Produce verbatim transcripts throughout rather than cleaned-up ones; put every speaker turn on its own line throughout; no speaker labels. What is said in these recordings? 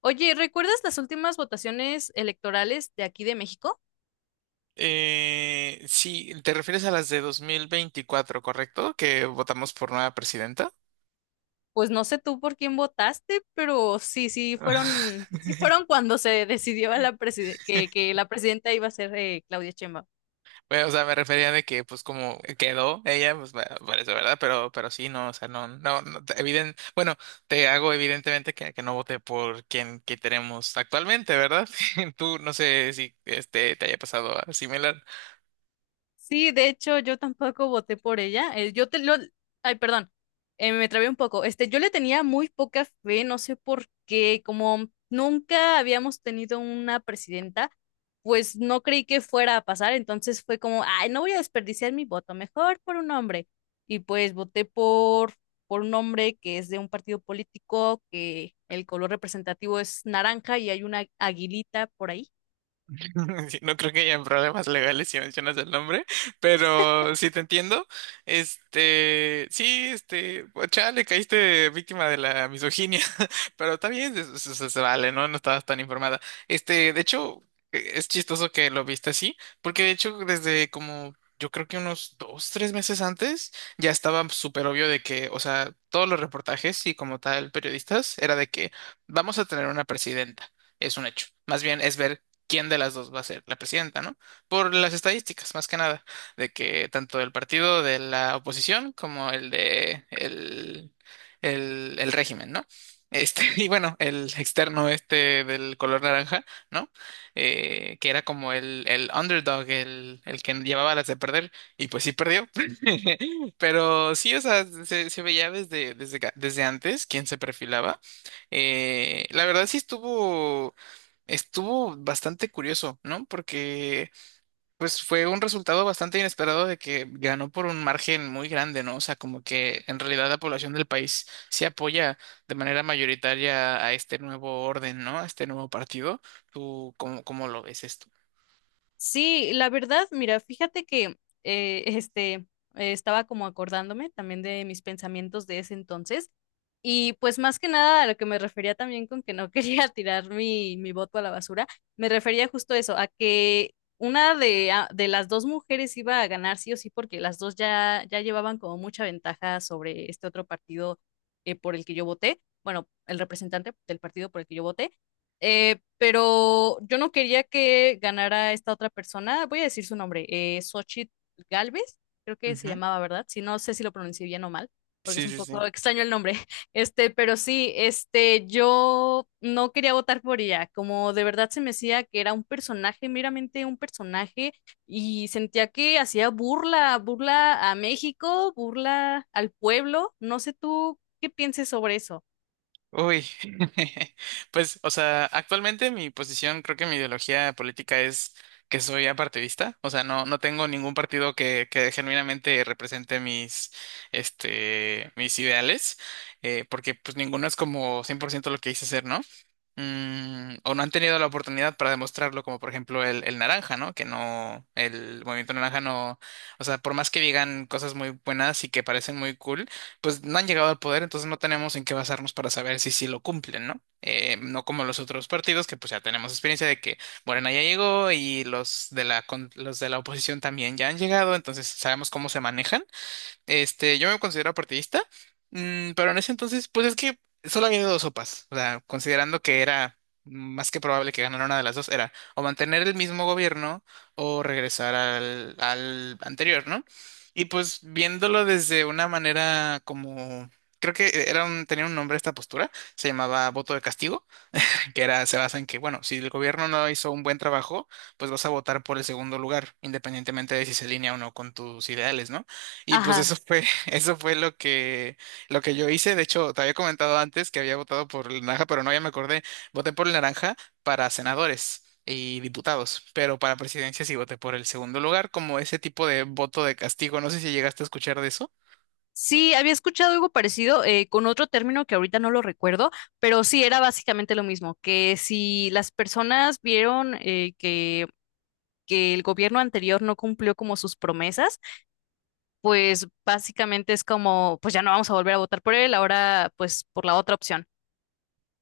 Oye, ¿recuerdas las últimas votaciones electorales de aquí de México?
Eh, sí, te refieres a las de dos mil veinticuatro, ¿correcto? Que votamos por nueva presidenta.
Pues no sé tú por quién votaste, pero sí, sí fueron, sí fueron cuando se decidió a la preside- que, que la presidenta iba a ser eh, Claudia Sheinbaum.
Bueno, o sea, me refería de que, pues, como quedó ella, pues, va- parece verdad, pero, pero sí, no, o sea, no, no, no, te- eviden- bueno, te hago evidentemente que, que no voté por quien que tenemos actualmente, ¿verdad? Tú, no sé si este te haya pasado algo similar.
Sí, de hecho, yo tampoco voté por ella. Eh, yo te lo... Ay, perdón. Eh, me trabé un poco. Este, yo le tenía muy poca fe, no sé por qué. Como nunca habíamos tenido una presidenta, pues no creí que fuera a pasar. Entonces fue como, ay, no voy a desperdiciar mi voto, mejor por un hombre. Y pues voté por, por un hombre que es de un partido político, que el color representativo es naranja y hay una aguilita por ahí.
Sí, no creo que haya problemas legales si mencionas el nombre, pero sí te entiendo. Este, sí, este, pues, chale, caíste víctima de la misoginia, pero está bien, se, se- se- se vale, ¿no? No estabas tan informada. Este, de hecho, eh, es chistoso que lo viste así, porque de hecho, desde como yo creo que unos dos, tres meses antes, ya estaba súper obvio de que, o sea, todos los reportajes y como tal, periodistas, era de que vamos a tener una presidenta. Es un hecho. Más bien es ver quién de las dos va a ser la presidenta, ¿no? Por las estadísticas, más que nada, de que tanto el partido de la oposición como el de el, el, el régimen, ¿no? Este, y bueno, el externo este del color naranja, ¿no? Eh, que era como el, el underdog, el, el que llevaba las de perder, y pues sí perdió. Pero sí, o sea, se, se veía desde, desde, desde antes quién se perfilaba. Eh, la verdad sí estuvo. Estuvo bastante curioso, ¿no? Porque pues fue un resultado bastante inesperado de que ganó por un margen muy grande, ¿no? O sea, como que en realidad la población del país se apoya de manera mayoritaria a este nuevo orden, ¿no? A este nuevo partido. ¿Tú cómo, cómo lo ves esto?
Sí, la verdad, mira, fíjate que eh, este eh, estaba como acordándome también de mis pensamientos de ese entonces. Y pues más que nada a lo que me refería también con que no quería tirar mi, mi voto a la basura, me refería justo a eso, a que una de, a- de las dos mujeres iba a ganar sí o sí, porque las dos ya, ya llevaban como mucha ventaja sobre este otro partido eh, por el que yo voté, bueno, el representante del partido por el que yo voté, eh, pero yo no quería que ganara esta otra persona, voy a decir su nombre, eh, Xochitl Gálvez, creo que se
Ujú.
llamaba, ¿verdad? Si no sé si lo pronuncié bien o mal porque es
Sí,
un
sí,
poco
sí.
extraño el nombre. Este, pero sí, este, yo no quería votar por ella, como de verdad se me decía que era un personaje, meramente un personaje, y sentía que hacía burla, burla a México, burla al pueblo, no sé tú qué pienses sobre eso.
Uy, pues, o sea, actualmente mi posición, creo que mi ideología política es que soy apartidista, o sea, no, no tengo ningún partido que, que genuinamente represente mis, este, mis ideales, eh, porque pues ninguno es como cien por ciento lo que hice ser, ¿no? Mm, o no han tenido la oportunidad para demostrarlo, como por ejemplo el, el naranja, ¿no? Que no, el movimiento naranja no, o sea, por más que digan cosas muy buenas y que parecen muy cool, pues no han llegado al poder, entonces no tenemos en qué basarnos para saber si sí lo cumplen, ¿no? Eh, no como los otros partidos que pues ya tenemos experiencia de que Morena ya llegó y los de la con- los de la oposición también ya han llegado, entonces sabemos cómo se manejan. Este, yo me considero partidista, mm, pero en ese entonces, pues es que solo había dos sopas. O sea, considerando que era más que probable que ganara una de las dos, era o mantener el mismo gobierno o regresar al, al anterior, ¿no? Y pues viéndolo desde una manera como, creo que era un- tenía un nombre esta postura, se llamaba voto de castigo que era, se basa en que, bueno, si el gobierno no hizo un buen trabajo, pues vas a votar por el segundo lugar, independientemente de si se alinea o no con tus ideales, ¿no? Y pues
Ajá.
eso fue, eso fue lo que, lo que yo hice. De hecho, te había comentado antes que había votado por el naranja, pero no, ya me acordé, voté por el naranja para senadores y diputados, pero para presidencia sí voté por el segundo lugar, como ese tipo de voto de castigo. No sé si llegaste a escuchar de eso.
Sí, había escuchado algo parecido eh, con otro término que ahorita no lo recuerdo, pero sí era básicamente lo mismo, que si las personas vieron eh, que, que el gobierno anterior no cumplió como sus promesas, pues básicamente es como, pues ya no vamos a volver a votar por él, ahora pues por la otra opción.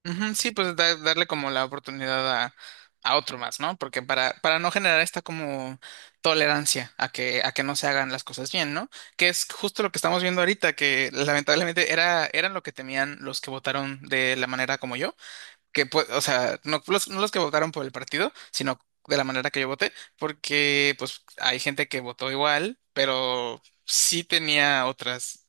Ujú, sí, pues da- darle como la oportunidad a, a otro más, ¿no? Porque para, para no generar esta como tolerancia a que, a que no se hagan las cosas bien, ¿no? Que es justo lo que estamos viendo ahorita, que lamentablemente era, eran lo que temían los que votaron de la manera como yo, que pues, o sea, no los, no los que votaron por el partido, sino de la manera que yo voté, porque pues hay gente que votó igual, pero sí tenía otras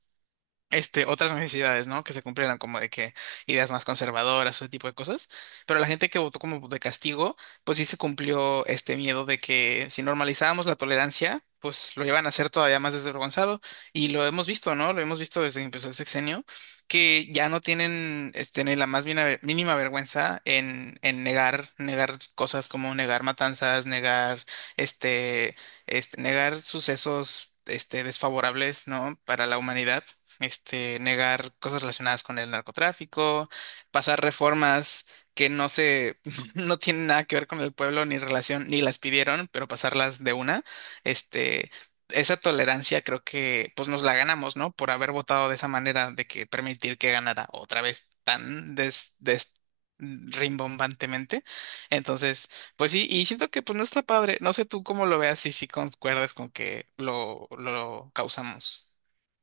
este, otras necesidades, ¿no? Que se cumplieran como de que ideas más conservadoras, o ese tipo de cosas. Pero la gente que votó como de castigo, pues sí se cumplió este miedo de que si normalizábamos la tolerancia, pues lo iban a hacer todavía más desvergonzado. Y lo hemos visto, ¿no? Lo hemos visto desde que empezó el sexenio, que ya no tienen este, ni la más mina- mínima vergüenza en, en negar, negar cosas como negar matanzas, negar este, este, negar sucesos Este, desfavorables, ¿no? Para la humanidad, este, negar cosas relacionadas con el narcotráfico, pasar reformas que no se, no tienen nada que ver con el pueblo ni relación, ni las pidieron, pero pasarlas de una, este, esa tolerancia creo que pues nos la ganamos, ¿no? Por haber votado de esa manera, de que permitir que ganara otra vez tan des, des- mm, rimbombantemente. Entonces, pues sí, y siento que pues no está padre. No sé tú cómo lo veas y si concuerdas con que lo, lo causamos.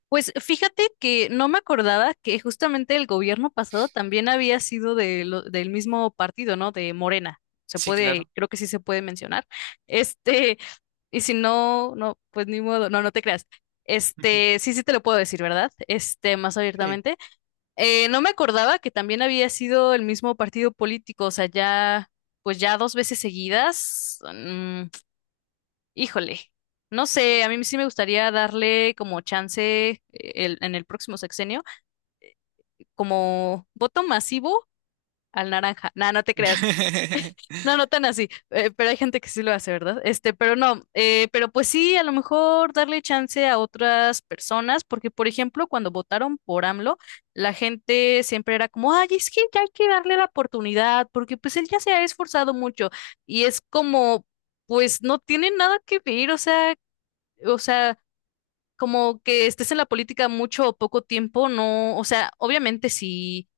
Pues fíjate que no me acordaba que justamente el gobierno pasado también había sido de lo- del mismo partido, ¿no? De Morena. Se
Sí,
puede,
claro.
creo que sí se puede mencionar. Este, y si no, no, pues ni modo, no, no te creas. Este, sí, sí te lo puedo decir, ¿verdad? Este, más
Sí.
abiertamente. Eh, no me acordaba que también había sido el mismo partido político, o sea, ya, pues ya dos veces seguidas. Mm, Híjole, no sé, a mí sí me gustaría darle como chance eh, el- en el próximo sexenio, como voto masivo al naranja. No, no te creas. No, no tan así, eh, pero hay gente que sí lo hace, ¿verdad? Este, pero no, eh, pero pues sí, a lo mejor darle chance a otras personas, porque por ejemplo, cuando votaron por AMLO, la gente siempre era como, ay, es que ya hay que darle la oportunidad, porque pues él ya se ha esforzado mucho, y es como, pues no tiene nada que ver, o sea, o sea. Como que estés en la política mucho o poco tiempo, no, o sea, obviamente sí,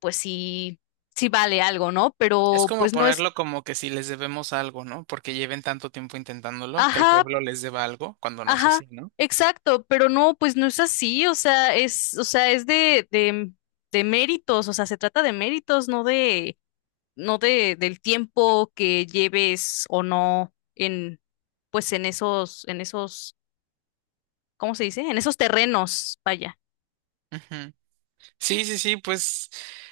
pues sí, sí vale algo, ¿no?
Es
Pero
como
pues no es,
ponerlo como que si les debemos algo, ¿no? Porque lleven tanto tiempo intentándolo, que el
ajá,
pueblo les deba algo cuando no es
ajá,
así, ¿no?
exacto, pero no, pues no es así, o sea, es, o sea, es de, de, de méritos, o sea, se trata de méritos, no de, no de, del tiempo que lleves o no en, pues en esos, en esos, ¿cómo se dice? En esos terrenos, vaya,
Ujú. Sí, sí, sí, pues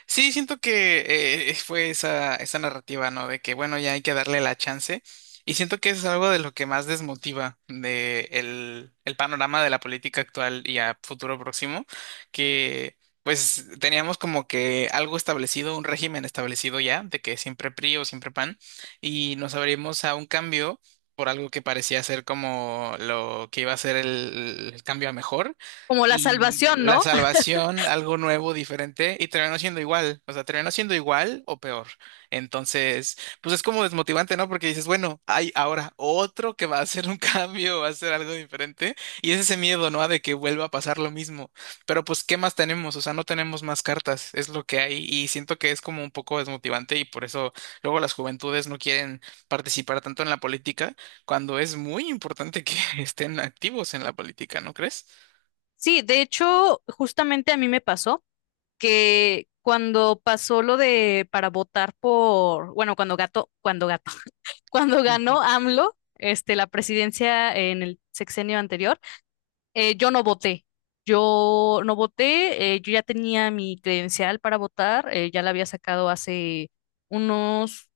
sí, siento que eh, eh, fue esa, esa narrativa, ¿no? De que, bueno, ya hay que darle la chance. Y siento que eso es algo de lo que más desmotiva de el, el panorama de la política actual y a futuro próximo, que pues teníamos como que algo establecido, un régimen establecido ya, de que siempre P R I o siempre PAN, y nos abrimos a un cambio por algo que parecía ser como lo que iba a ser el el cambio a mejor.
como la
Y
salvación,
la
¿no?
salvación, algo nuevo, diferente, y terminó siendo igual, o sea, terminó siendo igual o peor. Entonces, pues es como desmotivante, ¿no? Porque dices, bueno, hay ahora otro que va a hacer un cambio, va a hacer algo diferente, y es ese miedo, ¿no? De que vuelva a pasar lo mismo. Pero pues, ¿qué más tenemos? O sea, no tenemos más cartas, es lo que hay, y siento que es como un poco desmotivante, y por eso luego las juventudes no quieren participar tanto en la política, cuando es muy importante que estén activos en la política, ¿no crees?
Sí, de hecho, justamente a mí me pasó que cuando pasó lo de para votar por, bueno, cuando gato, cuando gato, cuando ganó AMLO, este, la presidencia en el sexenio anterior, eh, yo no voté. Yo no voté, eh, yo ya tenía mi credencial para votar, eh, ya la había sacado hace unos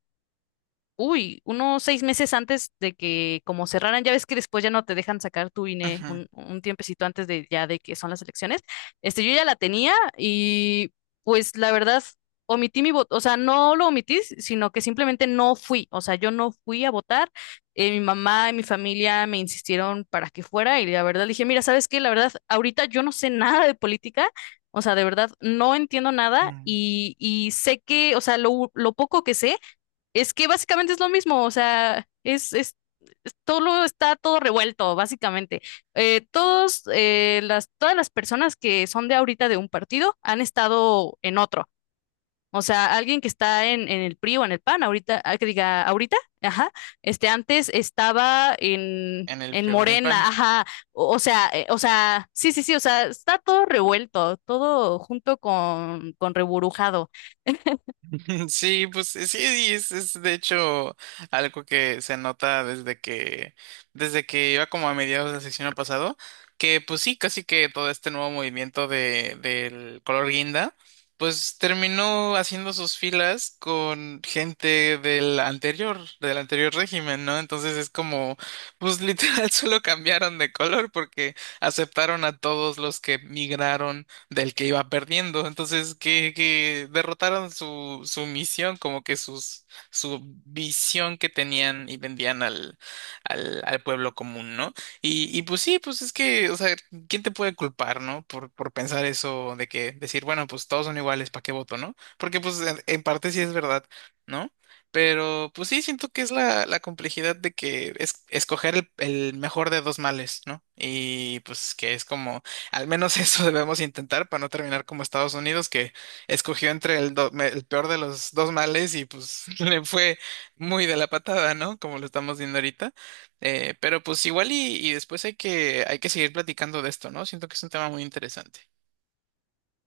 Uy, unos seis meses antes de que como cerraran, ya ves que después ya no te dejan sacar tu INE
Ujú.
un, un tiempecito antes de ya de que son las elecciones. Este, yo ya la tenía y pues la verdad omití mi voto, o sea, no lo omití, si, sino que simplemente no fui, o sea, yo no fui a votar. Eh, mi mamá y mi familia me insistieron para que fuera y la verdad dije, mira, ¿sabes qué? La verdad, ahorita yo no sé nada de política. O sea, de verdad, no entiendo nada
Mm,
y, y sé que, o sea, lo lo poco que sé es que básicamente es lo mismo, o sea, es, es todo lo está todo revuelto, básicamente. Eh, todos, eh, las, todas las personas que son de ahorita de un partido han estado en otro. O sea, alguien que está en, en el PRI o en el PAN, ahorita, ah, que diga ahorita, ajá, este antes estaba en,
En el
en
frío, en el
Morena,
pan.
ajá, o, o sea, eh, o sea, sí, sí, sí, o sea, está todo revuelto, todo junto con, con reburujado.
Sí, pues sí, sí, es, es de hecho algo que se nota desde que, desde que iba como a mediados del sexenio pasado, que pues sí, casi que todo este nuevo movimiento de, del color guinda, pues terminó haciendo sus filas con gente del anterior, del anterior régimen, ¿no? Entonces es como, pues literal solo cambiaron de color porque aceptaron a todos los que migraron del que iba perdiendo. Entonces, que, que derrotaron su, su misión, como que sus, su visión que tenían y vendían al, al, al pueblo común, ¿no? Y, y pues sí, pues es que, o sea, ¿quién te puede culpar? ¿No? Por, por pensar eso de que decir, bueno, pues todos son iguales, ¿para qué voto? ¿No? Porque pues en, en parte sí es verdad, ¿no? Pero pues sí, siento que es la, la complejidad de que es escoger el, el mejor de dos males, ¿no? Y pues que es como al menos eso debemos intentar para no terminar como Estados Unidos, que escogió entre el, do- me- el peor de los dos males y pues le fue muy de la patada, ¿no? Como lo estamos viendo ahorita. Eh, pero pues igual y, y después hay que, hay que seguir platicando de esto, ¿no? Siento que es un tema muy interesante.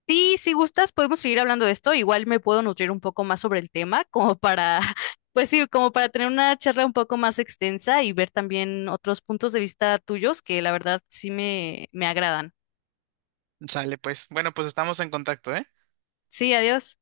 Sí, si gustas, podemos seguir hablando de esto. Igual me puedo nutrir un poco más sobre el tema, como para, pues sí, como para tener una charla un poco más extensa y ver también otros puntos de vista tuyos que la verdad sí me, me agradan.
Sale, pues. Bueno, pues estamos en contacto, ¿eh?
Sí, adiós.